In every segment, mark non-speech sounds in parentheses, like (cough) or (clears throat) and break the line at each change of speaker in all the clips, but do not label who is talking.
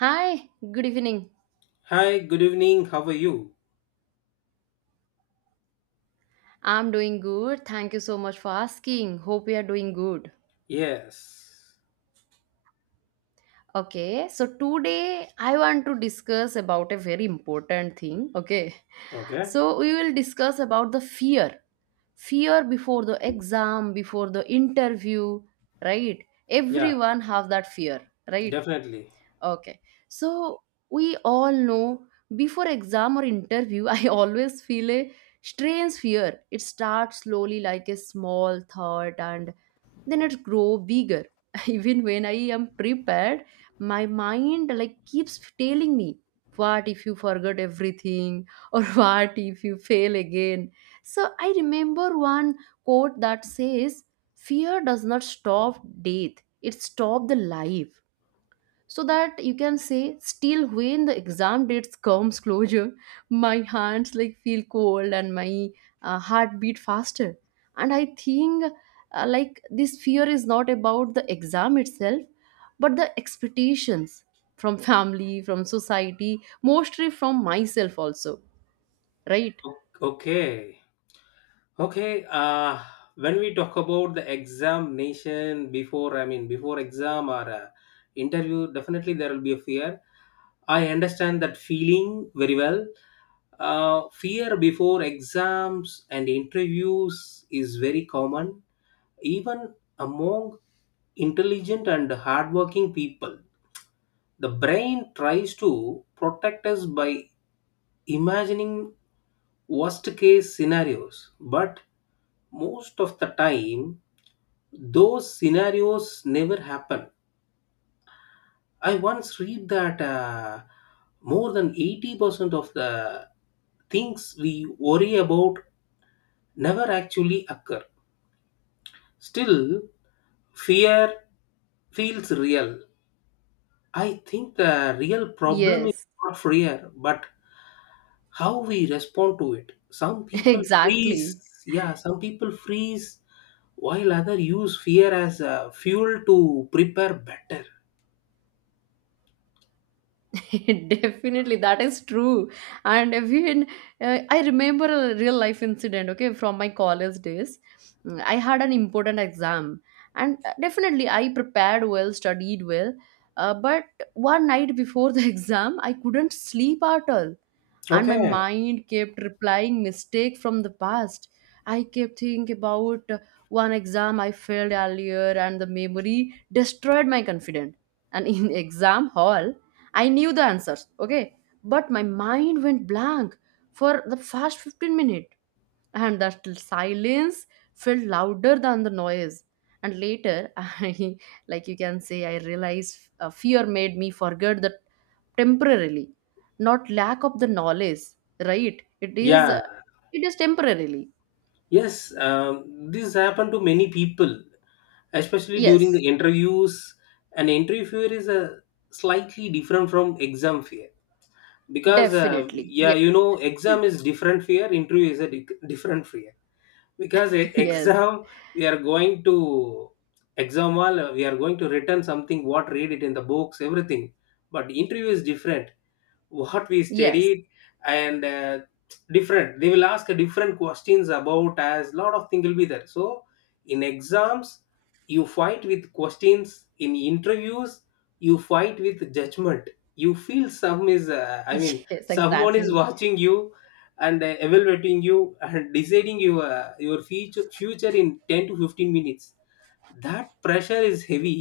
Hi, good evening.
Hi, good evening. How are you?
I'm doing good. Thank you so much for asking. Hope you are doing good.
Yes.
Okay, so today I want to discuss about a very important thing. Okay,
Okay.
so we will discuss about the fear. Fear before the exam, before the interview, right?
Yeah,
Everyone have that fear, right?
definitely.
Okay. So we all know before exam or interview, (laughs) I always feel a strange fear. It starts slowly like a small thought, and then it grow bigger. (laughs) Even when I am prepared, my mind like keeps telling me, what if you forgot everything (laughs) or what if you fail again? So I remember one quote that says, fear does not stop death, it stops the life, so that you can say still when the exam dates comes closer, (laughs) my hands like feel cold and my heart beat faster. And I think, like this fear is not about the exam itself, but the expectations from (laughs) family, from society, mostly from myself also, right?
Okay. Okay. When we talk about the examination before, I mean, before exam or interview, definitely there will be a fear. I understand that feeling very well. Fear before exams and interviews is very common, even among intelligent and hardworking people. The brain tries to protect us by imagining worst case scenarios, but most of the time those scenarios never happen. I once read that more than 80% of the things we worry about never actually occur. Still, fear feels real. I think the real problem is
Yes.
not fear, but how we respond to it. Some
(laughs)
people freeze,
Exactly.
yeah, some people freeze, while other use fear as fuel to prepare better.
(laughs) Definitely, that is true. And even I remember a real life incident, okay, from my college days. I had an important exam, and definitely I prepared well, studied well. But one night before the (laughs) exam, I couldn't sleep at all. And my
Okay.
mind kept replying mistake from the past. I kept thinking about one exam I failed earlier, and the memory destroyed my confidence. And in (laughs) exam hall I knew the answers, okay, but my mind went blank for the first 15 minutes, and the silence felt louder than the noise. And later, (laughs) I like you can say I realized fear made me forget that temporarily, not lack of the knowledge, right? It is
Yeah.
it is temporarily.
Yes. This happened to many people, especially during
Yes.
the interviews. And interview fear is a slightly different from exam fear, because
Definitely.
yeah,
Yes.
exam is different fear, interview is a different fear. Because e-
(laughs) Yes.
exam we are going to exam hall, we are going to return something what read it in the books, everything. But interview is different, what we
Yes.
studied, and different, they will ask different questions about, as lot of thing will be there. So in exams you fight with questions, in interviews you fight with judgment. You feel some is,
(laughs)
I mean,
Yes,
someone is
exactly.
watching you, and evaluating you and deciding your future in 10 to 15 minutes. That pressure is heavy.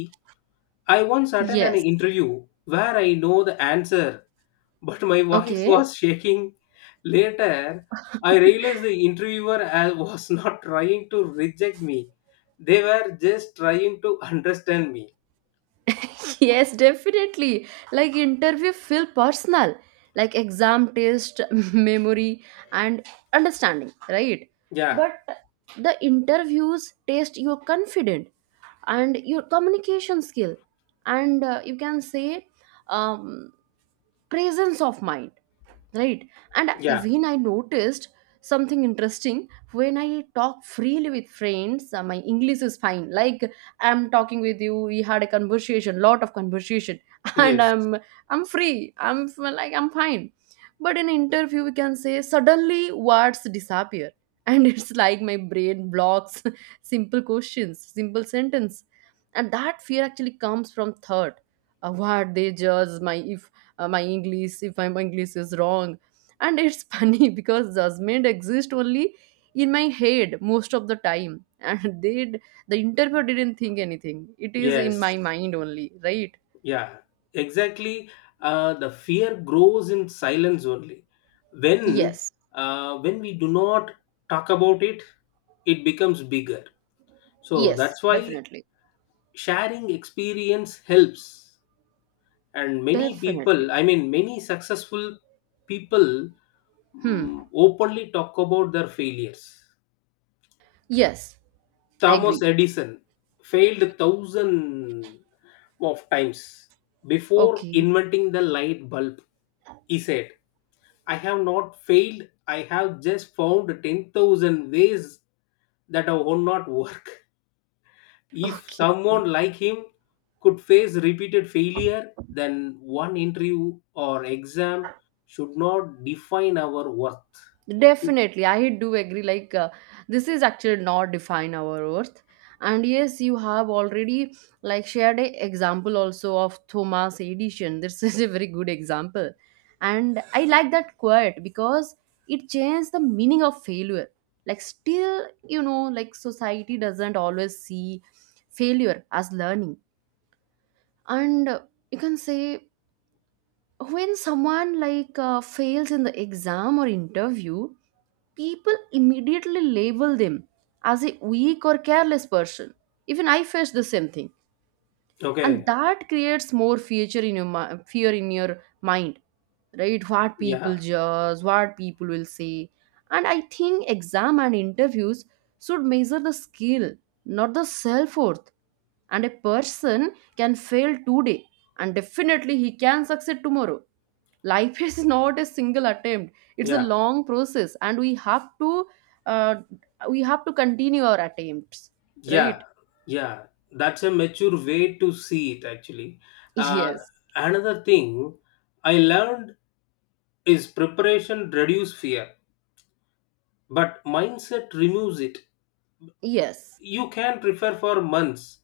I once attended an
Yes.
interview where I know the answer, but my voice
Okay.
was shaking. Later, I realized the interviewer was not trying to reject me. They were just trying to understand me.
(laughs) Yes, definitely. Like interview feel personal, like exam test, (laughs) memory and understanding, right?
Yeah,
But the interviews test your confident and your communication skill, and you can say, um, presence of mind, right? And
yeah,
even I noticed something interesting. When I talk freely with friends, my english is fine. Like, I'm talking with you, we had a conversation, lot of conversation, (laughs) and
yes,
I'm free, like I'm fine. But in interview, we can say, suddenly words disappear, and (laughs) it's like my brain blocks (laughs) simple questions, simple sentence. And that fear actually comes from third, what they judge my, if my english is wrong. And it's (laughs) funny because judgment exists only in my head most of the time. (laughs) And the interviewer didn't think anything. It is in
yes,
my mind only, right?
yeah, exactly. The fear grows in silence only. When
Yes.
when we do not talk about it, it becomes bigger. So
Yes.
that's why
Definitely.
sharing experience helps. And many people,
Definitely.
I mean, many successful people
Hmm.
openly talk about their failures.
Yes, I
Thomas
agree.
Edison failed thousand of times before
Okay.
inventing the light bulb. He said, I have not failed, I have just found 10,000 ways that have not work. If
Okay.
someone like him could face repeated failure, then one interview or exam should not define our worth.
Definitely, I do agree. Like, this is actually not define our worth. And yes, you have already like shared a example also of Thomas Edison. (laughs) This is a very good example, and I like that quote because it changed the meaning of failure. Like, still, you know, like society doesn't always see failure as learning, and you can say, when someone like fails in the exam or interview, people immediately label them as a weak or careless person. Even I faced the same thing. And
Okay.
that creates more fear in your mind, right? What
Yeah.
people judge, what people will say. And I think exam and interviews should measure the skill, not the self-worth. And a person can fail today, and definitely he can succeed tomorrow. Life is (laughs) not a single attempt, it's a
Yeah.
long process, and we have to, uh, continue our attempts,
Yeah.
right?
Yeah. That's a mature way to see it, actually. Uh,
Yes.
Another thing I learned is preparation reduce fear, but mindset removes it.
Yes.
You can prefer for months,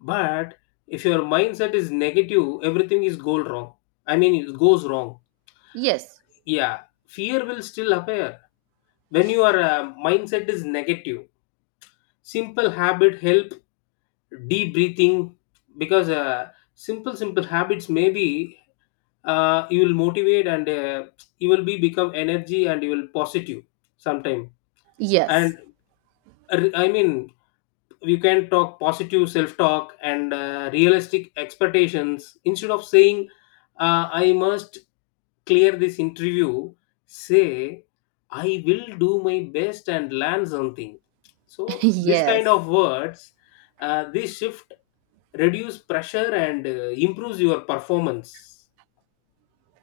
but if your mindset is negative, everything is go wrong, I mean, it goes wrong.
Yes.
Yeah, fear will still appear when your mindset is negative. Simple habit help, deep breathing, because simple habits maybe you will motivate and you will be become energy and you will positive sometime.
Yes.
And I mean, you can talk positive self talk and realistic expectations. Instead of saying I must clear this interview, say I will do my best and learn something.
(laughs)
So this kind
Yes,
of words, this shift reduce pressure and improves your performance.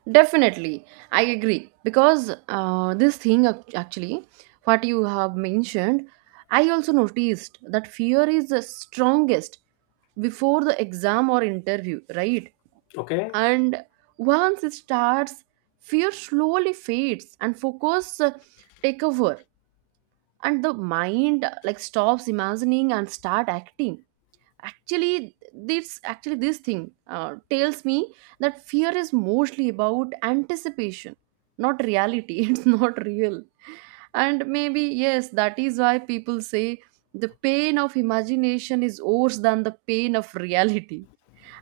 definitely. I agree, because this thing actually, what you have mentioned, I also noticed that fear is the strongest before the exam or interview, right?
Okay.
And once it starts, fear slowly fades and focus take over, and the mind like stops imagining and start acting. Actually, this thing tells me that fear is mostly about anticipation, not reality. (laughs) It's not real. And maybe yes, that is why people say, the pain of imagination is worse than the pain of reality.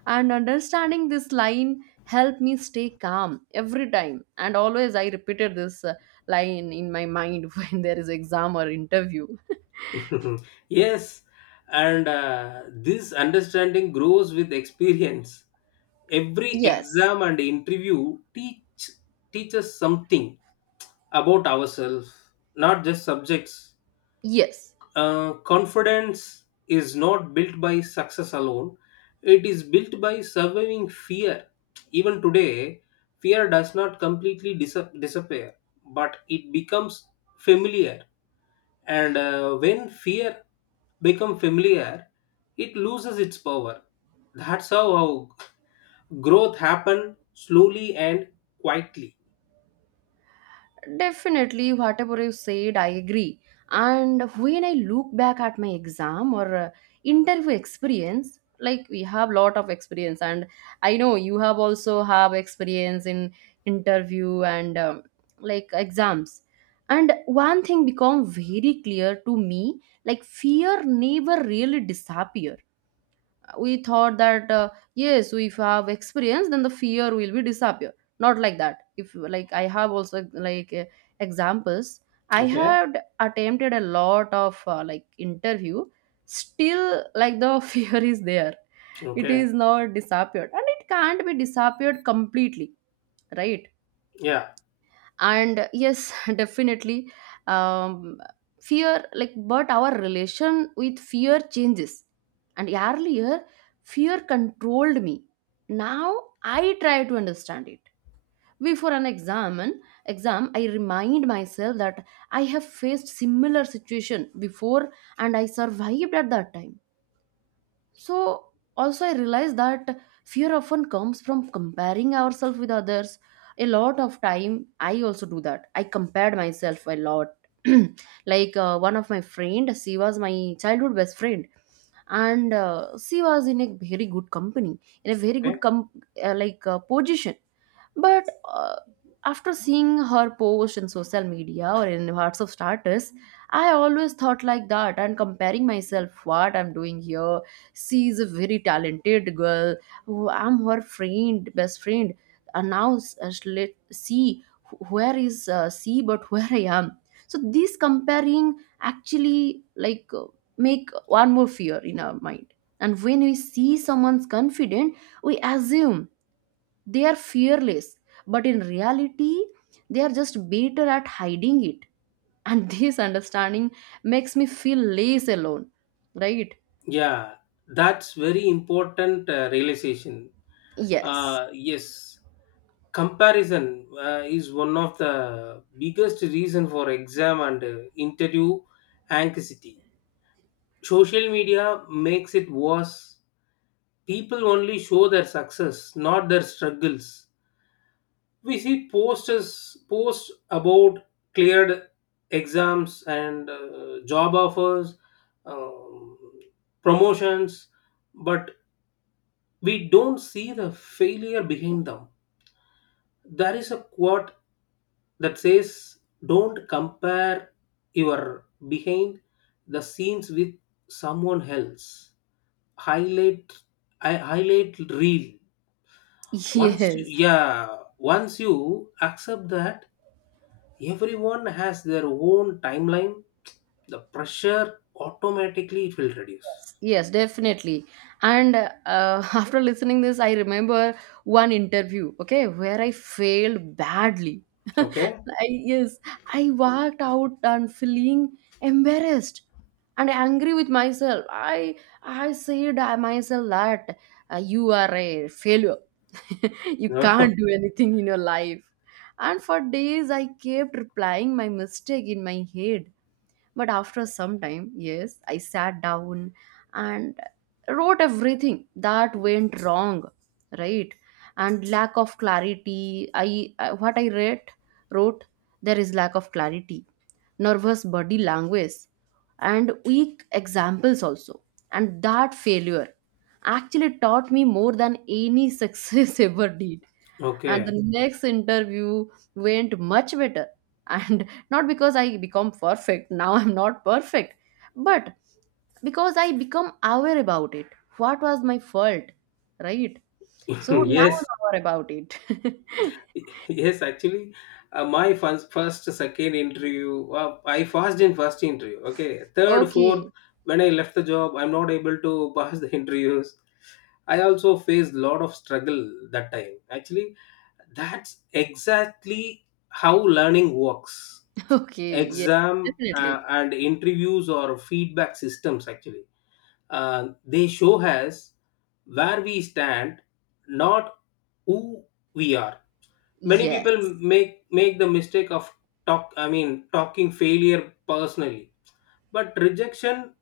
And understanding this line helped me stay calm every time, and always I repeated this line in my mind (laughs) when there is exam or interview.
(laughs) Yes. And this understanding grows with experience. Every
Yes.
exam and interview teaches something about ourselves, not just subjects.
Yes.
Confidence is not built by success alone, it is built by surviving fear. Even today fear does not completely disappear, but it becomes familiar. And when fear become familiar, it loses its power. That's how growth happen slowly and quietly.
Definitely, whatever you said, I agree. And when I look back at my exam or interview experience, like we have lot of experience, and I know you have also have experience in interview, and like exams. And one thing become very clear to me, like fear never really disappear. We thought that, yes, if you have experience, then the fear will be disappear. Not like that. If like, I have also like examples, I
Okay.
had attempted a lot of like interview, still like the (laughs) fear is there. It
Okay.
is not disappeared, and it can't be disappeared completely, right?
Yeah.
And yes, (laughs) definitely. um, fear like, but our relation with fear changes, and earlier fear controlled me. Now I try to understand it. Before an exam, I remind myself that I have faced similar situation before, and I survived at that time. So also I realized that fear often comes from comparing ourselves with others. A lot of time I also do that. I compared myself a lot. (clears throat) Like, one of my friend, she was my childhood best friend, and she was in a very good company, in a very good
Okay.
com- like position. But after seeing her post in social media or in hearts of starters, I always thought like that, and comparing myself what I'm doing here. She is a very talented girl. I'm her friend, best friend. And now let see where is she, but (laughs) where I am. So this comparing actually like make one more fear in our mind. And when we see someone's confident, we assume they are fearless, but in reality they are just better at hiding it. And (laughs) this understanding makes me feel less alone, right?
Yeah. That's very important realization.
Yes.
Yes. Comparison is one of the biggest reason for exam and interview anxiety. Social media makes it worse. People only show their success, not their struggles. We see posters posts about cleared exams and job offers, um, promotions, but we don't see the failure behind them. There is a quote that says, don't compare your behind the scenes with someone else highlight. I highlight real.
(laughs)
Once you,
Yes.
yeah, once you accept that everyone has their own timeline, the pressure automatically it will reduce.
Yes, definitely. And (laughs) after listening this, I remember one interview, okay, where I failed badly. (laughs)
Okay.
I, yes, I walked out and feeling embarrassed and angry with myself. I said I myself that you are a failure. (laughs) You can't do
(laughs)
anything in your life. And for days, I kept replying my mistake in my head, but after some time, yes, I sat down and wrote everything that went wrong, right? And lack of clarity. What I read wrote, there is lack of clarity, nervous body language, and weak examples also. And that failure actually taught me more than any success (laughs) ever did. And the
Okay.
next interview went much better, and (laughs) not because I become perfect. Now I'm not perfect, but because I become aware about it, what was my fault, right? So
(laughs)
now I'm
Yes.
aware about it.
Yes, actually, my first, second interview, I passed in first interview. Okay,
(laughs)
third, fourth,
Okay.
when I left the job, I'm not able to (laughs) pass the interviews. I also faced lot of struggle that time, actually. That's exactly how learning works.
(laughs) Okay. Yeah.
Exam
Definitely.
and interviews or feedback systems, actually, they show us where we stand, not who we are. Many people
Yes.
make the mistake of talk, I mean, talking failure personally. But rejection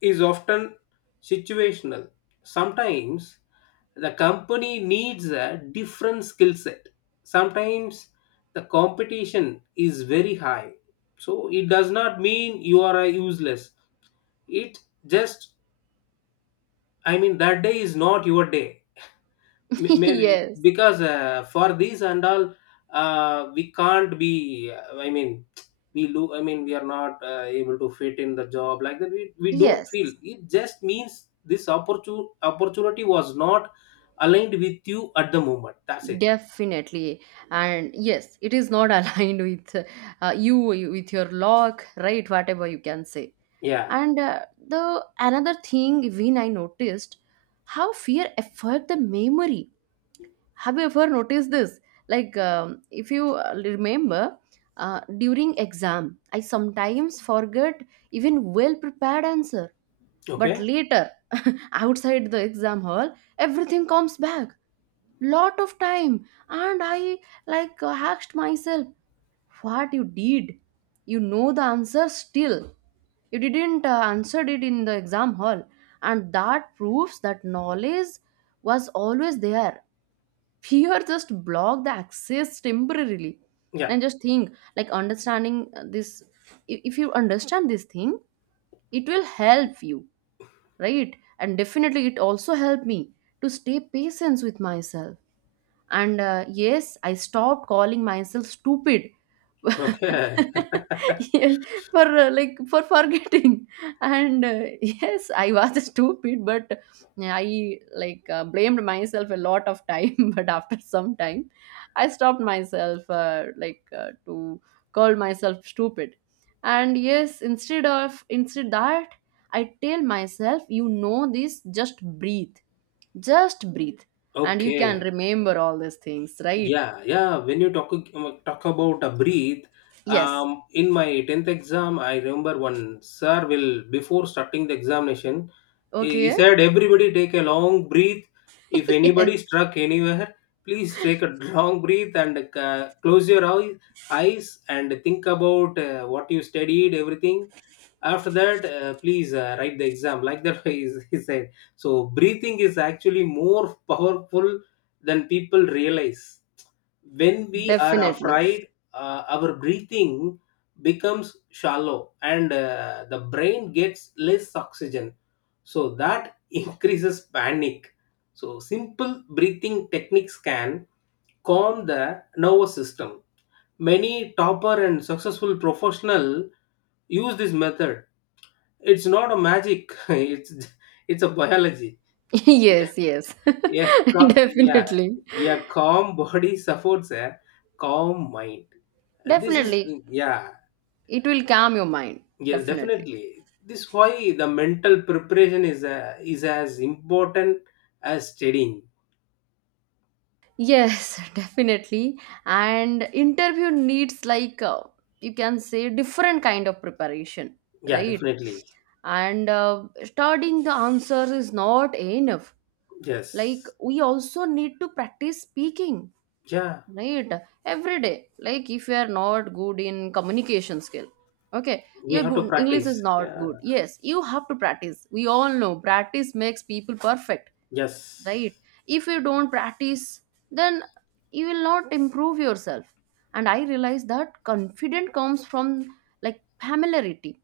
is often situational. Sometimes the company needs a different skill set, sometimes the competition is very high. So it does not mean you are a useless, it just, I mean, that day is not your day.
(laughs)
Maybe
Yes.
because for these and all, we can't be I mean, we I mean, we are not able to fit in the job like that, we don't feel
Yes,
it, just means this opportunity was not aligned with you at the moment, that's it.
definitely. And yes, it is not (laughs) aligned with, you, with your luck, right? Whatever you can say.
Yeah.
And the another thing, when I noticed how fear affect the memory. Have you ever noticed this? Like, if you remember, during exam I sometimes forget even well prepared answer, but
Okay.
later, (laughs) outside the exam hall, everything comes back. Lot of time. And I, like, asked myself, what you did? You know the answer still. You didn't answer it in the exam hall. And that proves that knowledge was always there. (laughs) Fear just blocked the access temporarily.
Yeah.
And just think, like understanding this, if you understand this thing, it will help you, right? And definitely it also helped me to stay patient with myself. And yes, I stopped calling myself stupid.
Okay. (laughs)
(laughs) Yes, for like, for forgetting. And yes, I was (laughs) stupid, but I like blamed myself a lot of time. (laughs) But after some time I stopped myself, like, to call myself stupid. And yes, instead that, I tell myself, you know this, just breathe, just breathe, and you can
Okay.
remember all these things, right?
Yeah. Yeah. When you talk about a breathe,
Yes.
in my 10th exam, I remember one sir will before starting the examination, he
Okay.
said everybody take a long breath.
(laughs)
If anybody
Yes.
struck anywhere, please take a (laughs) long breath and close your eyes and think about what you studied, everything. After that, please write the exam, like that (laughs) he said. So breathing is actually more powerful than people realize. When we are
Definitely.
afraid, our breathing becomes shallow and the brain gets less oxygen, so that (laughs) increases panic. So simple breathing techniques can calm the nervous system. Many topper and successful professional use this method. It's not a magic. (laughs) It's a biology.
(laughs)
Yeah,
Yes, yes.
yeah,
(laughs)
yeah,
Definitely.
yeah. Calm body supports a calm mind. This is,
Definitely.
yeah,
It will calm your mind.
yeah,
Definitely.
definitely. This why the mental preparation is as important as studying.
Yes, (laughs) definitely. And interview needs like, you can say, different kind of preparation,
Yeah,
right?
definitely.
And studying the answers is not enough. Like
Yes.
we also need to practice speaking,
Yeah,
right, every day. Like if you are not good in communication skill, okay,
we
your
have to
good English is
practice.
not
Yeah.
good. Yes, you have to practice. We all know practice makes people perfect, right?
Yes.
If you don't practice, then you will not improve yourself. And I realize that confidence comes from like familiarity.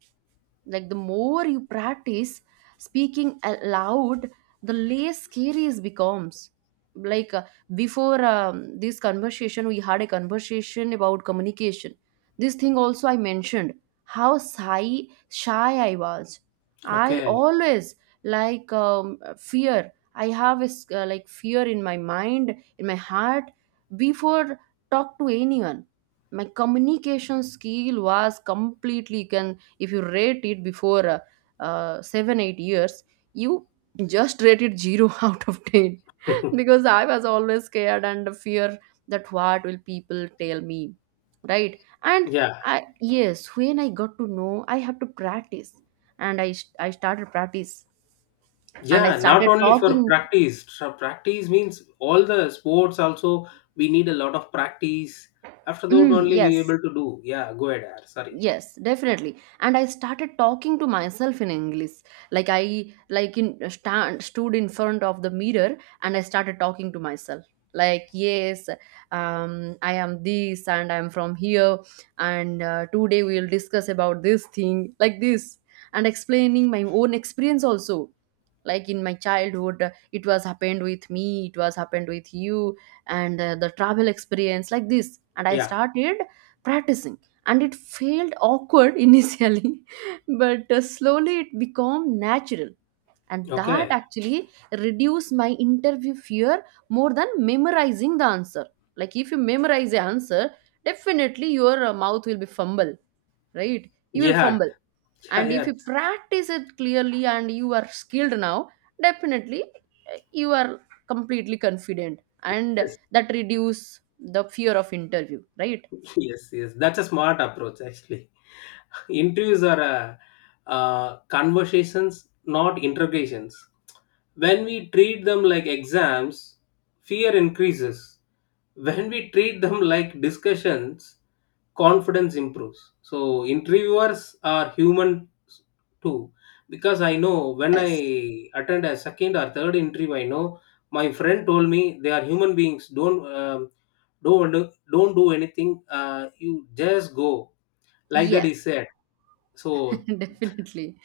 Like the more you practice speaking aloud, the less scary it becomes. like uh, before this conversation we had a conversation about communication. This thing also I mentioned, how shy I was. I
Okay.
always, fear, I have a, like fear in my mind, in my heart before talk to anyone. My communication skill was completely, you can, if you rate it before 7 8 years, you just rated 0 (laughs) out of 10,
(laughs)
because I was always scared and fear that what will people tell me, right? And
Yeah.
I, yes, when I got to know I have to practice, and I started practice and I
Yeah, not
started
only for
talking.
practice. So practice means all the sports also, we need a lot of practice. After that
Mm,
only we
yes.
able to do. Yeah, go ahead. Sorry.
Yes, definitely. And I started talking to myself in English, like I like in stand stood in front of the mirror, and I started talking to myself, like, yes, I am this and I'm from here, and today we'll discuss about this thing like this, and explaining my own experience also, like in my childhood, it was happened with me, it was happened with you, and the travel experience like this, and I
Yeah.
started practicing. And it felt awkward (laughs) initially, but slowly it became natural, and that
Okay.
actually reduced my interview fear more than memorizing the answer. Like if you memorize the answer, definitely your mouth will be fumble, right? You will
Yeah.
fumble.
(laughs) Yeah.
And if
Yeah.
you practice it clearly and you are skilled now, definitely you are completely confident, and
Yes.
that reduce the fear of interview, right?
Yes. Yes. That's a smart approach, actually. (laughs) Interviews are conversations, not interrogations. When we treat them like exams, fear increases. When we treat them like discussions, confidence improves. So interviewers are human too, because I know when I
Yes,
attend a second or third interview, I know, my friend told me they are human beings, don't don't do anything, you just go, like that
yes.
he said. so
(laughs) Definitely.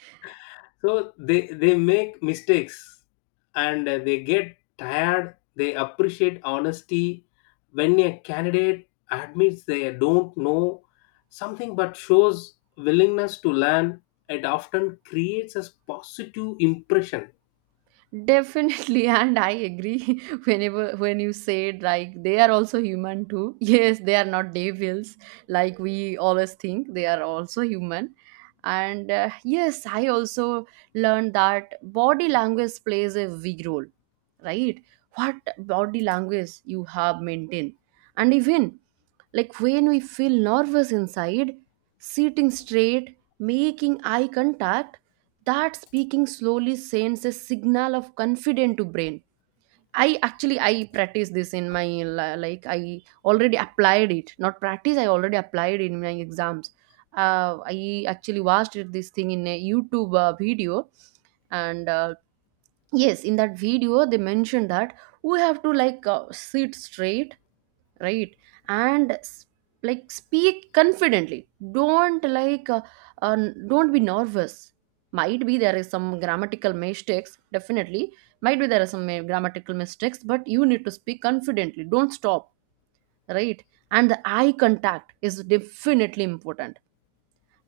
so they make mistakes, and they get tired, they appreciate honesty. When a candidate admits they don't know something but shows willingness to learn, it often creates a positive impression.
Definitely. And I agree, (laughs) whenever when you said like they are also human too. (laughs) Yes, they are not devils like we always think. They are also human. And yes, I also learned that body language plays a big role, right? What body language you have maintained. And even like when we feel nervous inside, sitting straight, making eye contact, that speaking slowly sends a signal of confidence to brain. I actually, I practice this in my li- like I already applied it, not practice, I already applied in my exams. I actually watched this thing in a YouTube video, and yes, in that video they mentioned that we have to sit straight, right? And like speak confidently, don't uh, don't be nervous. Might be there is some grammatical mistakes, definitely might be there are some grammatical mistakes, but you need to speak confidently, don't stop, right? And the eye contact is definitely important,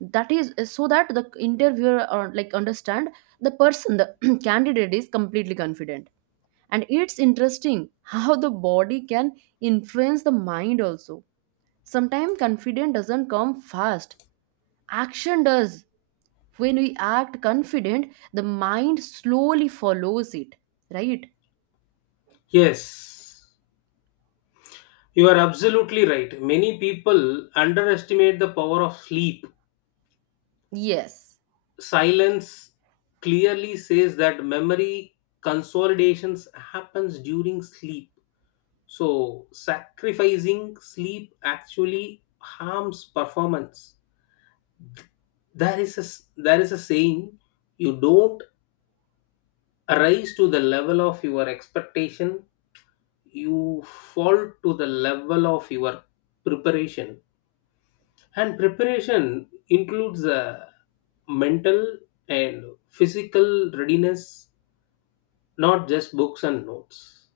that is so that the interviewer or like understand the person, the (clears throat) candidate is completely confident. And it's interesting how the body can influence the mind also. Sometimes confidence doesn't come fast, action does. When we act confident, the mind slowly follows it, right?
Yes, you are absolutely right. Many people underestimate the power of sleep,
Yes,
silence. Clearly says that memory consolidations happens during sleep. So, sacrificing sleep actually harms performance. There is a saying: you don't rise to the level of your expectation, you fall to the level of your preparation. And preparation includes a mental and physical readiness, not just books and notes.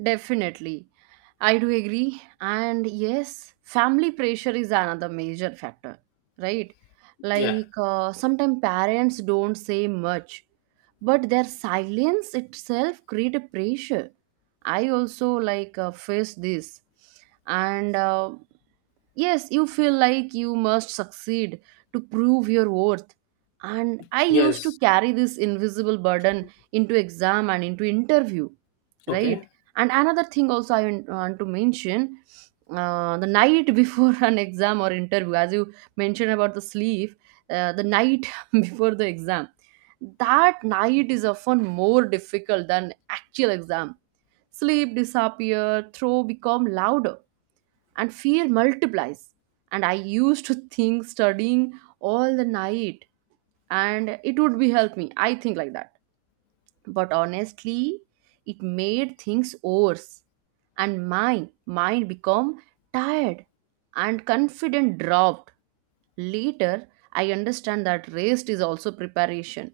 definitely. I do agree. And yes, family pressure is another major factor, right?
Yeah.
Sometimes parents don't say much, but their silence itself create a pressure. I also face this, and yes, you feel like you must succeed to prove your worth. And I used to
Yes.
carry this invisible burden into exam and into interview,
Okay.
right? And another thing also I want to mention, the night before (laughs) an exam or interview, as you mentioned about the sleep, the night (laughs) before the exam, that night is often more difficult than actual exam. Sleep disappear, throw become louder and fear multiplies, and I used to think studying all the night and it would be help me, I think like that, but honestly it made things worse, and my mind became tired and confidence dropped. Later I understand that rest is also preparation.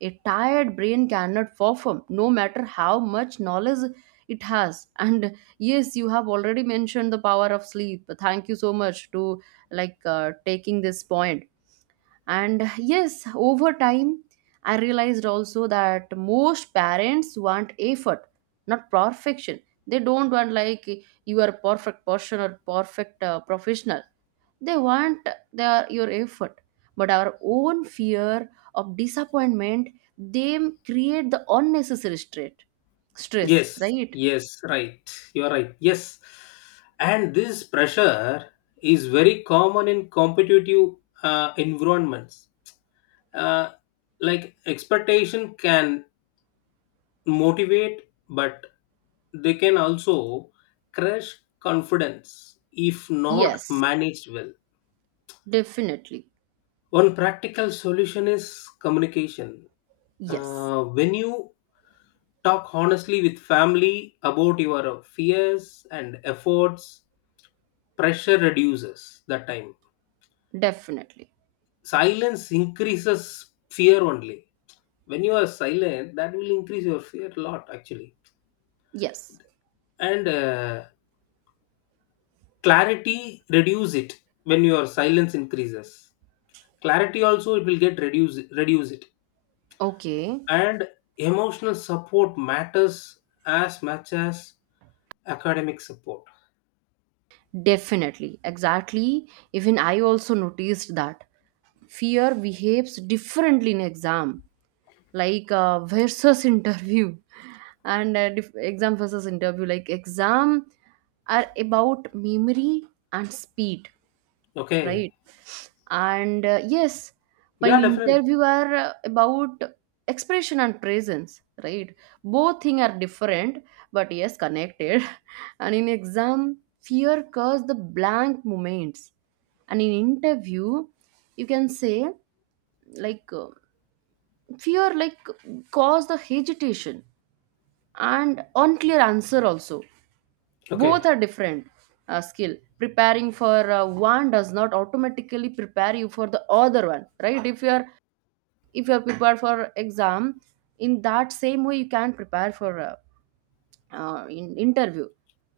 A tired brain cannot perform no matter how much knowledge it has. And yes, you have already mentioned the power of sleep, thank you so much to taking this point. And yes, over time, I realized also that most parents want effort, not perfection. They don't want like you are a perfect person or perfect professional. They want their your effort. But our own fear of disappointment, they create the unnecessary stress,
Yes,
right?
yes, right. You are right. Yes. And this pressure is very common in competitive environments. Uh, like expectation can motivate, but they can also crush confidence if not
Yes,
managed well.
definitely.
One practical solution is communication.
Yes,
When you talk honestly with family about your fears and efforts, pressure reduces that time.
definitely.
Silence increases fear only. When you are silent, that will increase your fear a lot actually.
Yes.
And clarity reduce it when your silence increases. Clarity also it will get reduce it.
Okay.
And emotional support matters as much as academic support.
Definitely, exactly. Even I also noticed that fear behaves differently in exam, versus (laughs) interview, and exam versus interview. Like exam are about memory and speed,
Okay.
right? And yes, while
Yeah. Definitely.
interview are about expression and presence, right? Both thing are different but yes connected. (laughs) And in exam fear cause the blank moments, and in interview you can say like uh, fear like cause the hesitation and unclear answer also.
Okay.
Both are different. Skill preparing for one does not automatically prepare you for the other one, right? If you are, if you are prepared for exam in that same way you can prepare for in interview.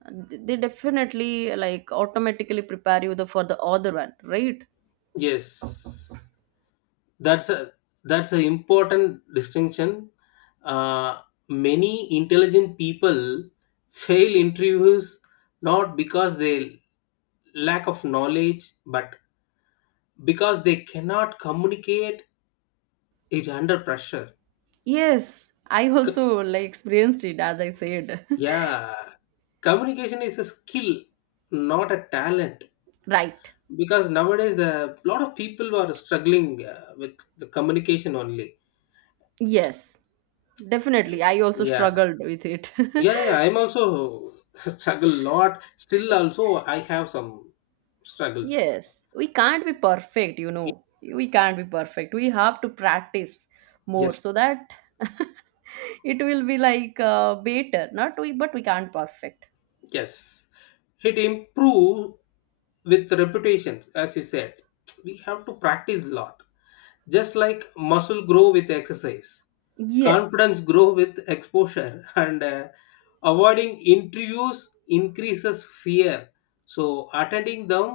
And they definitely like automatically prepare you the for the other one, right?
Yes. That's a that's an important distinction. uh, Many intelligent people fail interviews, not because they lack of knowledge but because they cannot communicate it under pressure.
Yes, I
C-
also like experienced it as I said.
yeah, communication is a skill, not a talent.
(laughs) Right.
Because nowadays the lot of people are struggling with the communication only.
Yes, definitely, I also
Yeah,
struggled with it.
yeah,
(laughs)
yeah, I'm also (laughs) struggle a lot, still also I have some struggles.
Yes, we can't be perfect, you know. We can't be perfect. We have to practice more,
Yes,
so that (laughs) it will be better. Not we, but we can't perfect.
yes, it improve with reputations, as you said, we have to practice a lot. Just like muscle grow with exercise,
Yes,
confidence grow with exposure, and avoiding interviews increases fear. So attending them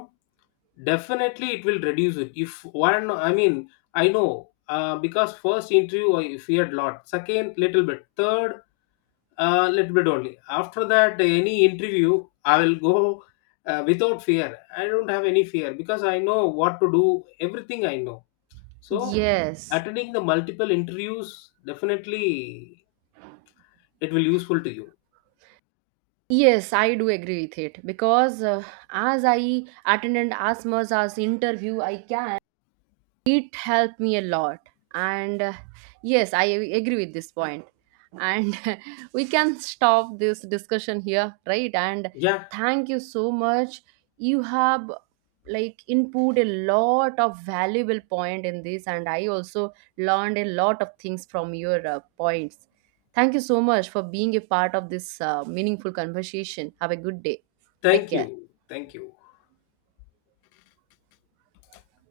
definitely it will reduce it. If one, I mean, I know, because first interview I feared lot, second little bit, third a little bit only. After that, any interview, I will go, without fear. I don't have any fear because I know what to do. Everything I know. So
yes,
attending the multiple interviews definitely it will useful to you.
yes. I do agree with it, because as I attended as much as interview I can, it helped me a lot, and yes, I agree with this point. And (laughs) we can stop this discussion here, right? And
Yeah,
thank you so much, you have like input a lot of valuable point in this, and I also learned a lot of things from your points. Thank you so much for being a part of this meaningful conversation. Have a good day. Take
thank
care.
you. Thank you.